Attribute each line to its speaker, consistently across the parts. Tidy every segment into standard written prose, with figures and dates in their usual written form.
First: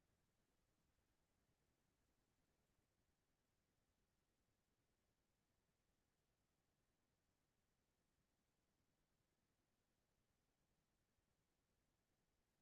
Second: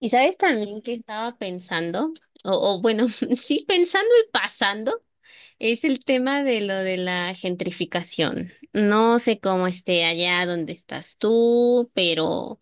Speaker 1: Y sabes también que estaba pensando, o, o bueno, sí, pensando y pasando, es el tema de lo de la gentrificación. No sé cómo esté allá donde estás tú, pero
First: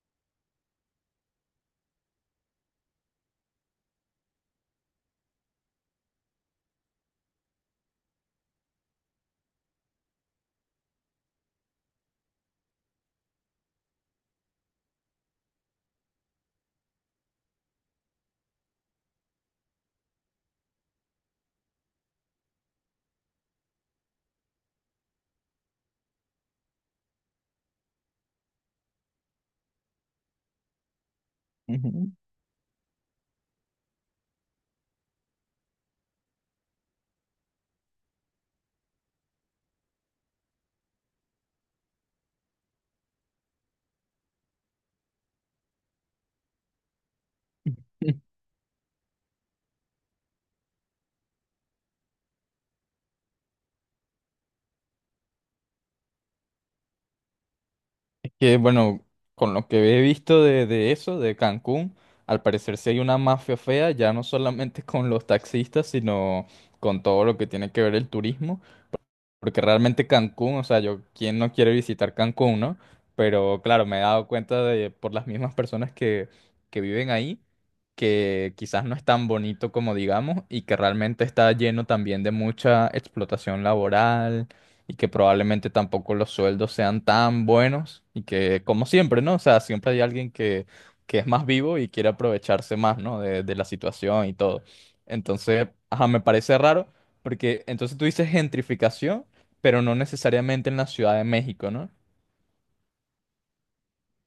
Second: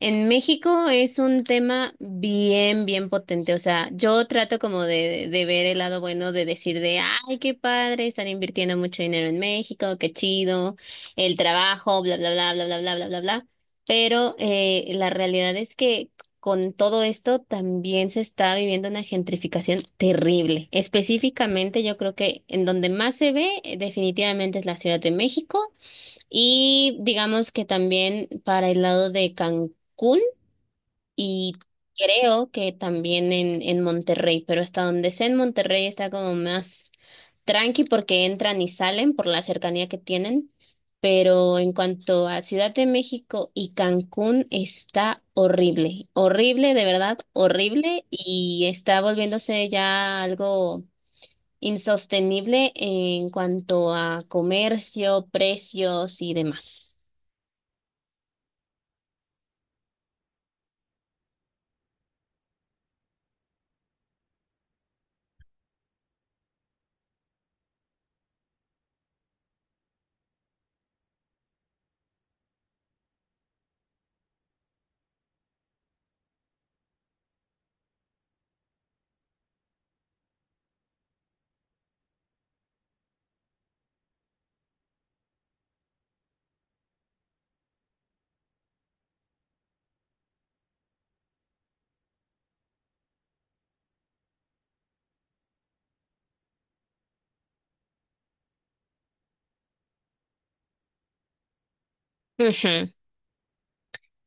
Speaker 1: en México es un tema bien, bien potente. O sea, yo trato como de ver el lado bueno, de decir de, ay, qué padre, están invirtiendo mucho dinero en México, qué chido, el trabajo, bla, bla, bla, bla, bla, bla, bla, bla, bla. Pero la realidad es que con todo esto también se está viviendo una gentrificación terrible. Específicamente, yo creo que en donde más se ve definitivamente es la Ciudad de México y digamos que también para el lado de Cancún y
Speaker 2: Ujú.
Speaker 1: creo que también en Monterrey, pero hasta donde sé en Monterrey está como más tranqui porque entran y salen por la cercanía que tienen. Pero en cuanto a Ciudad de México y Cancún está horrible, horrible, de verdad, horrible y está volviéndose ya algo insostenible en cuanto a comercio, precios y demás.
Speaker 2: Es que, bueno, con lo que he visto de eso, de Cancún, al parecer sí hay una mafia fea, ya no solamente con los taxistas, sino con todo lo que tiene que ver el turismo. Porque realmente Cancún, o sea, yo, ¿quién no quiere visitar Cancún, no? Pero claro, me he dado cuenta de, por las mismas personas que viven ahí, que quizás no es tan bonito como digamos y que realmente está lleno también de mucha explotación laboral y que probablemente tampoco los sueldos sean tan buenos y que, como siempre, ¿no? O sea, siempre hay alguien que es más vivo y quiere aprovecharse más, ¿no? De la situación y todo. Entonces, ajá, me parece raro porque entonces tú dices gentrificación pero no necesariamente en la Ciudad de México, ¿no?
Speaker 1: Ujú.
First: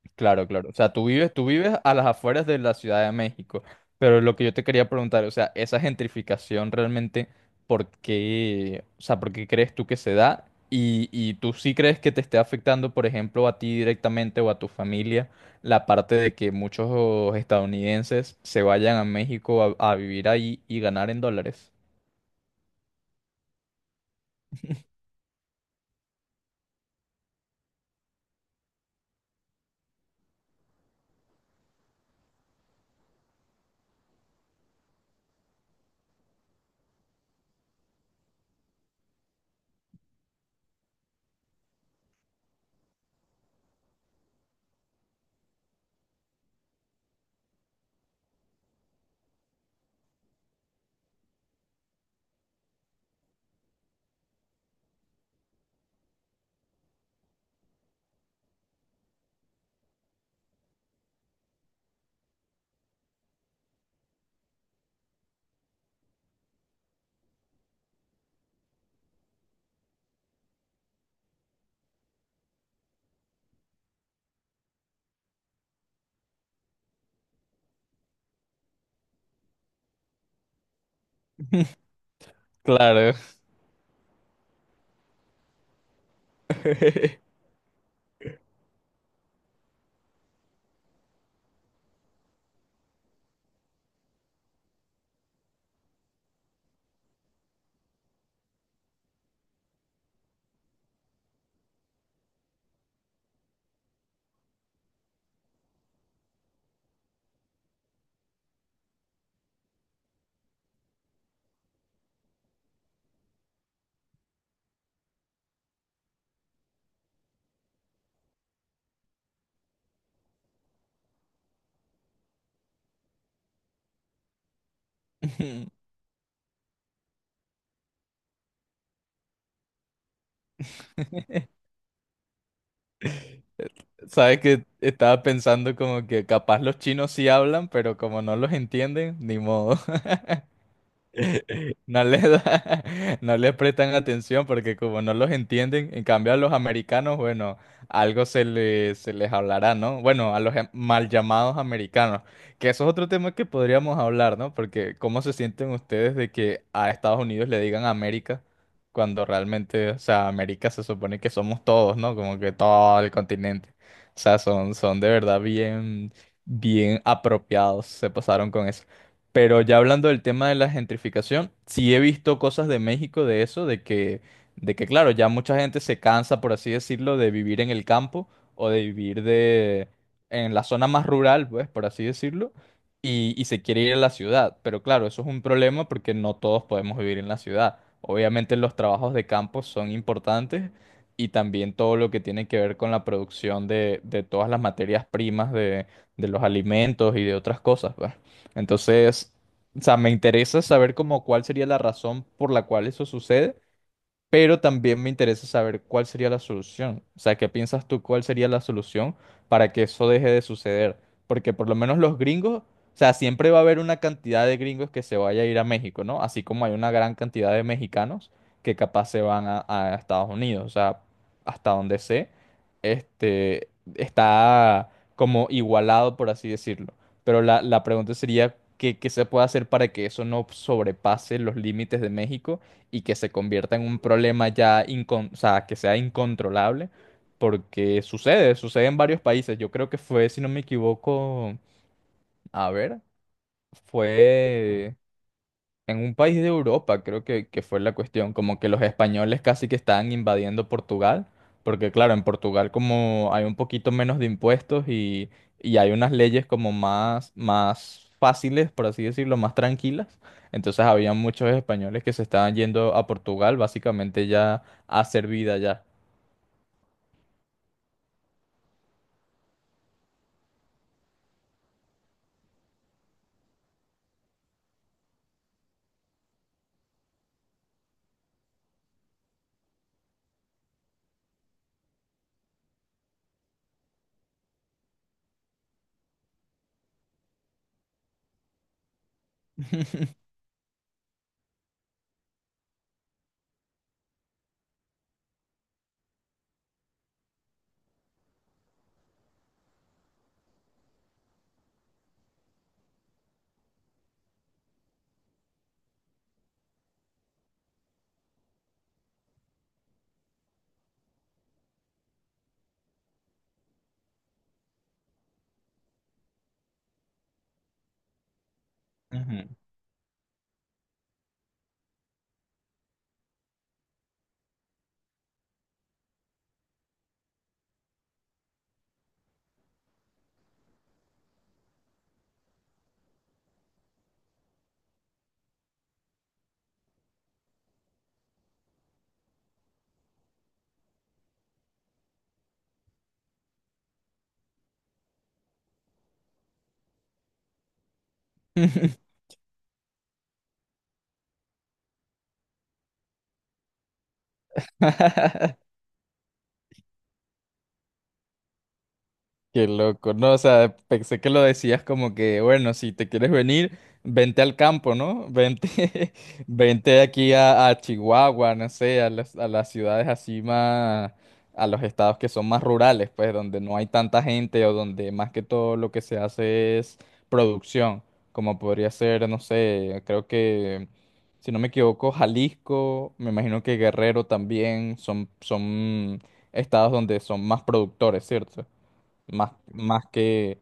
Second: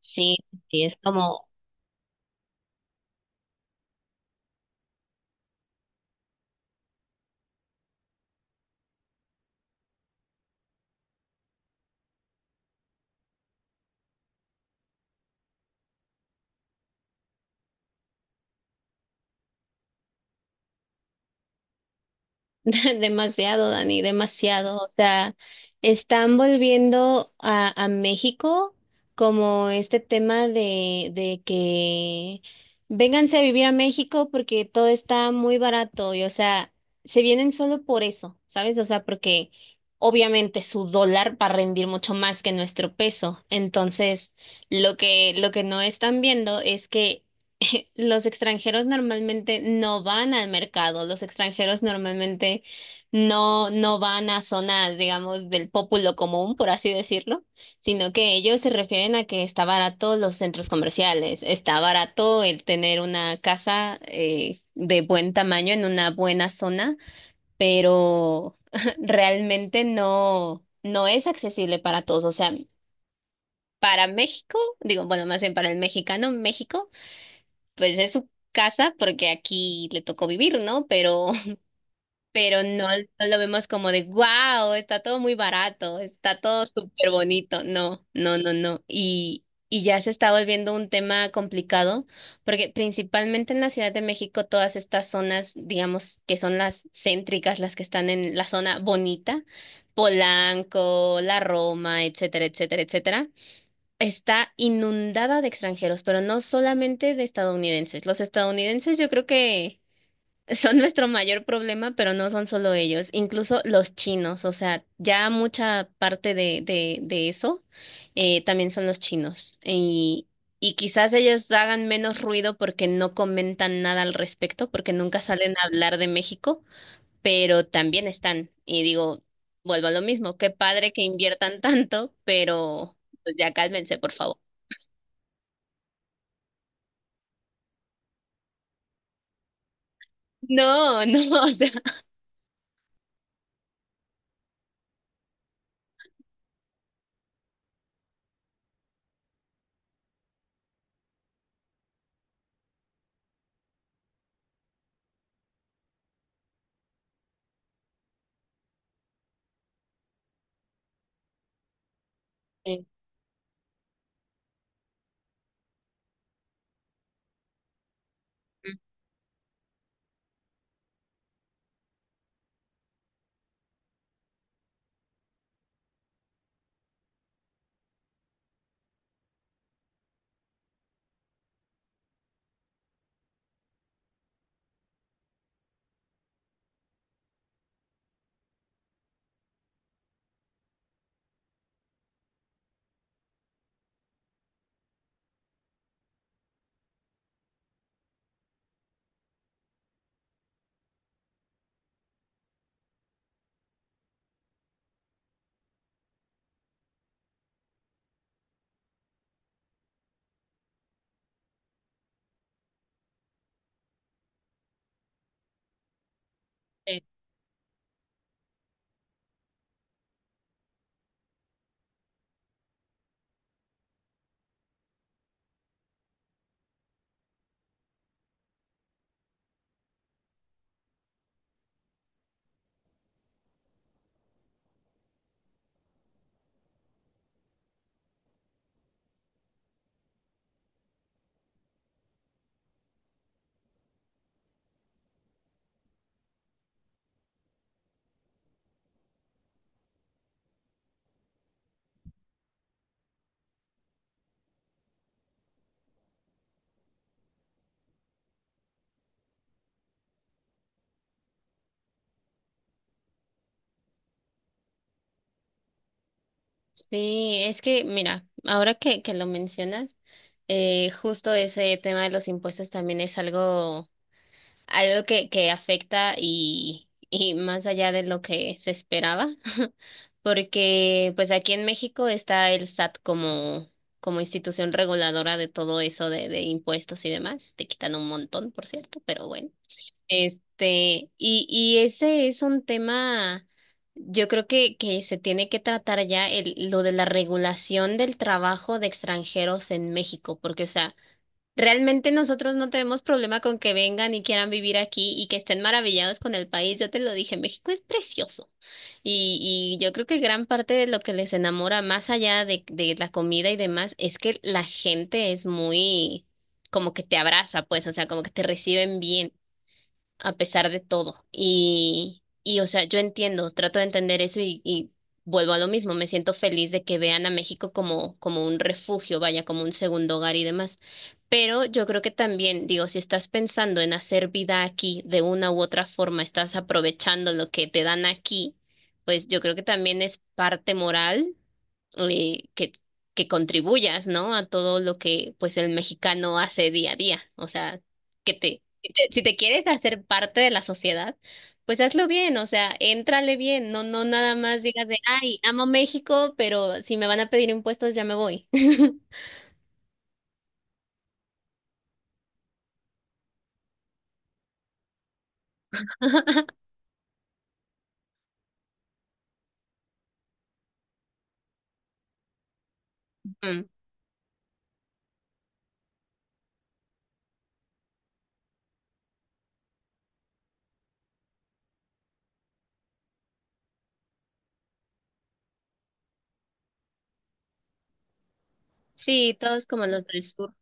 Speaker 1: Sí,
Speaker 2: Claro, claro. O
Speaker 1: sí,
Speaker 2: sea,
Speaker 1: es
Speaker 2: tú vives, tú
Speaker 1: como
Speaker 2: vives a las afueras de la Ciudad de México, pero lo que yo te quería preguntar, o sea, esa gentrificación realmente, ¿por qué, o sea, por qué crees tú que se da? Y tú sí crees que te esté afectando, por ejemplo, a ti directamente o a tu familia, la parte de que muchos estadounidenses se vayan a México a vivir ahí y ganar en dólares.
Speaker 1: demasiado, Dani, demasiado. O sea, están volviendo a México como este tema de que vénganse a vivir a México porque todo está muy barato y, o sea, se vienen solo por eso, ¿sabes? O sea, porque obviamente su dólar va a rendir mucho más que nuestro peso. Entonces, lo que no están viendo es que los extranjeros normalmente no van al mercado, los extranjeros normalmente no, no van a zonas, digamos, del pópulo común, por así decirlo, sino que ellos se refieren a que está barato los centros comerciales, está barato el tener una casa de buen tamaño en una buena zona, pero realmente no, no es accesible para todos. O sea, para México, digo, bueno, más bien para el mexicano, México pues es su casa porque aquí le tocó vivir, ¿no? Pero pero no,
Speaker 2: Claro.
Speaker 1: no lo vemos como de, wow, está todo muy barato, está todo súper bonito. No, no, no, no. Y ya se está volviendo un tema complicado porque principalmente en la Ciudad de México todas estas zonas, digamos, que son las céntricas, las que están en la zona bonita, Polanco, La Roma, etcétera, etcétera, etcétera. Está inundada de extranjeros, pero no solamente de estadounidenses. Los estadounidenses yo creo que son nuestro mayor problema, pero no son solo ellos, incluso los chinos, o sea, ya mucha parte de eso también son los chinos. Y quizás ellos hagan menos ruido porque no comentan nada al respecto, porque nunca salen a hablar de México, pero también están. Y digo, vuelvo a lo mismo, qué padre que inviertan tanto, pero pues ya cálmense, por favor.
Speaker 2: Sabes que estaba pensando como que capaz los chinos sí hablan, pero como no los entienden, ni modo.
Speaker 1: No, no, o sea.
Speaker 2: No les da- no les prestan atención porque como no los entienden, en cambio a los americanos, bueno, algo se les hablará, ¿no? Bueno, a los mal llamados americanos, que eso es otro tema que podríamos hablar, ¿no? Porque ¿cómo se sienten ustedes de que a Estados Unidos le digan América cuando realmente, o sea, América se supone que somos todos, ¿no? Como que
Speaker 1: Eh,
Speaker 2: todo el continente. O sea, son de verdad bien, bien apropiados, se pasaron con eso. Pero ya hablando del tema de la gentrificación, sí he visto cosas de México de eso, de que claro, ya mucha gente se cansa, por así decirlo, de vivir en el campo o de vivir de, en la zona más rural, pues, por así decirlo, y se quiere ir a la ciudad. Pero claro, eso es un problema porque no todos podemos vivir en la ciudad. Obviamente los trabajos de campo son importantes y también todo lo que tiene que ver con la producción de todas las materias primas de los alimentos y de otras cosas, pues. Entonces, o sea, me interesa saber como cuál sería la razón por la cual eso sucede pero también me interesa saber cuál sería la solución. O sea, ¿qué piensas tú cuál sería la solución para que eso deje de suceder? Porque por lo menos los gringos, o sea, siempre va a haber una cantidad de gringos que se vaya a ir a México, ¿no? Así como hay una
Speaker 1: eh,
Speaker 2: gran cantidad de mexicanos que capaz se van a Estados Unidos, o sea, hasta donde sé, este, está como igualado, por así decirlo. Pero la pregunta sería, ¿qué, qué se puede hacer para que eso no sobrepase los límites de México? Y que se convierta en un problema ya, o sea, que sea incontrolable, porque sucede, sucede en varios países. Yo creo que fue, si no me equivoco, a ver, fue en un país de Europa, creo que fue la cuestión, como que los españoles casi que estaban invadiendo Portugal, porque claro, en Portugal como hay un poquito menos de impuestos y hay unas leyes como más, más fáciles, por así decirlo, más tranquilas, entonces había muchos españoles que se estaban yendo a Portugal básicamente ya a hacer vida ya.
Speaker 1: Sí, es que, mira, ahora que lo mencionas, justo ese tema de los impuestos también es algo, algo que afecta y más allá de lo que se esperaba, porque pues aquí en México está el SAT como, como institución reguladora de todo eso de impuestos y demás, te quitan un montón, por cierto, pero bueno. Este, y ese es un tema, yo creo que se tiene que tratar ya el, lo de la regulación del trabajo de extranjeros en México, porque, o sea, realmente nosotros no tenemos problema con que vengan y quieran vivir aquí y que estén maravillados con el país. Yo te lo dije, México es precioso. Y yo creo que gran parte de lo que les enamora, más allá de la comida y demás, es que la gente es muy, como que te abraza, pues, o sea, como que te reciben bien a pesar de todo. Y, o sea, yo entiendo, trato de entender eso y vuelvo a lo mismo. Me siento feliz de que vean a México como, como un refugio, vaya, como un segundo hogar y demás. Pero yo creo que también, digo, si estás pensando en hacer vida aquí de una u otra forma, estás aprovechando lo que te dan aquí, pues yo creo que también es parte moral eh, que, que contribuyas, ¿no? A todo lo que pues el mexicano hace día a día. O sea,
Speaker 2: Ujú.
Speaker 1: que te- si te quieres hacer parte de la sociedad, pues hazlo bien, o sea, éntrale bien, no, no nada más digas de, ay, amo México, pero si me van a pedir impuestos ya me voy.
Speaker 2: Qué loco, no, o sea, pensé que lo decías como que, bueno, si te quieres venir, vente al campo, ¿no? Vente, vente aquí a Chihuahua, no sé, a las ciudades así más, a los estados que son más rurales, pues, donde
Speaker 1: Mm.
Speaker 2: no hay tanta gente o donde más que todo lo que se hace es producción, como podría ser, no sé, creo que, si no me equivoco, Jalisco, me imagino que Guerrero también son estados donde son más productores, ¿cierto?
Speaker 1: Sí,
Speaker 2: Más,
Speaker 1: todos como los
Speaker 2: más
Speaker 1: del sur.
Speaker 2: que,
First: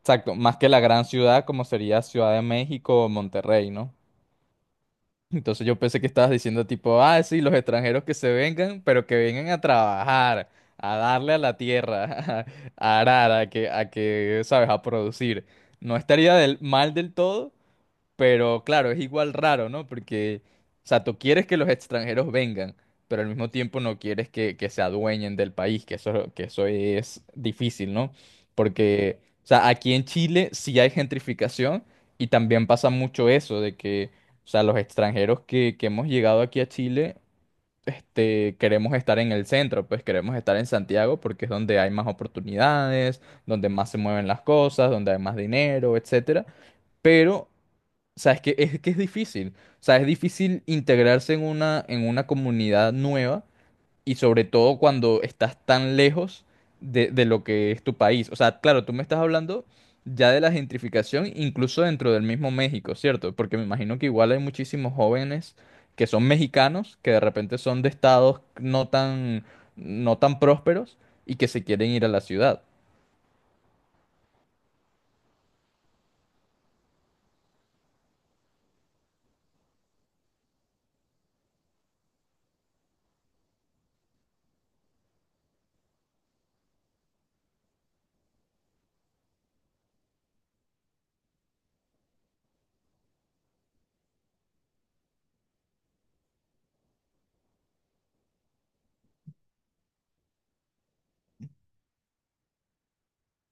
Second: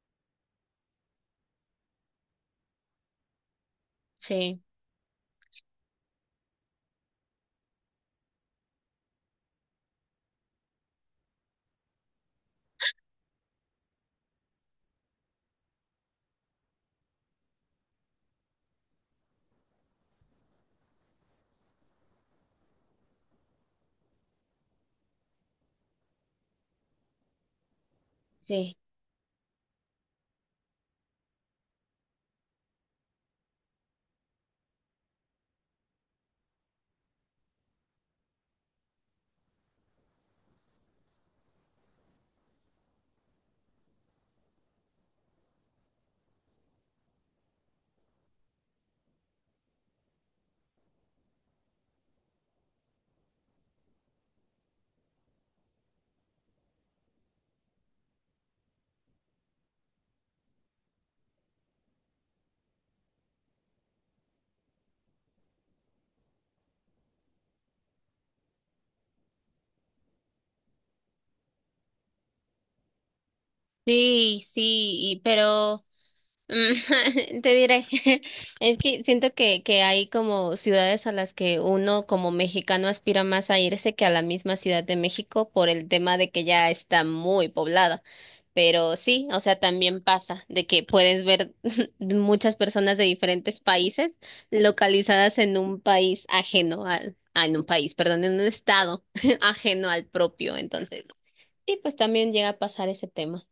Speaker 2: exacto, más que la gran ciudad como sería Ciudad de México o Monterrey, ¿no?
Speaker 1: Sí,
Speaker 2: Entonces yo pensé que estabas diciendo tipo, ah, sí, los extranjeros que se vengan, pero que vengan a trabajar, a darle a la tierra, a arar, a que, ¿sabes? A producir. No estaría del, mal del todo, pero claro, es igual raro, ¿no? Porque, o sea, tú quieres que los extranjeros vengan, pero al mismo tiempo no quieres que se adueñen del país, que eso es difícil, ¿no?
Speaker 1: sí.
Speaker 2: Porque, o sea, aquí en Chile sí hay gentrificación y también pasa mucho eso de que, o sea, los extranjeros que hemos llegado aquí a Chile, este, queremos estar en el centro, pues queremos estar en Santiago porque es donde hay más oportunidades, donde más se mueven las cosas, donde hay más dinero, etcétera. Pero o sea, es que es difícil. O sea, es difícil integrarse en una comunidad nueva y sobre todo cuando estás tan lejos de lo que es tu país. O sea, claro, tú me estás hablando ya de la gentrificación incluso dentro del mismo México, ¿cierto? Porque me imagino que igual hay muchísimos jóvenes que son mexicanos, que de repente son de estados no tan, no tan prósperos y que se quieren ir a la ciudad.
Speaker 1: Sí, sí, y- pero te diré, es que siento que hay como ciudades a las que uno como mexicano aspira más a irse que a la misma Ciudad de México por el tema de que ya está muy poblada. Pero sí, o sea, también pasa de que puedes ver muchas personas de diferentes países localizadas en un país ajeno al, ah, en un país, perdón, en un estado ajeno al propio. Entonces, sí, pues también llega a pasar ese tema.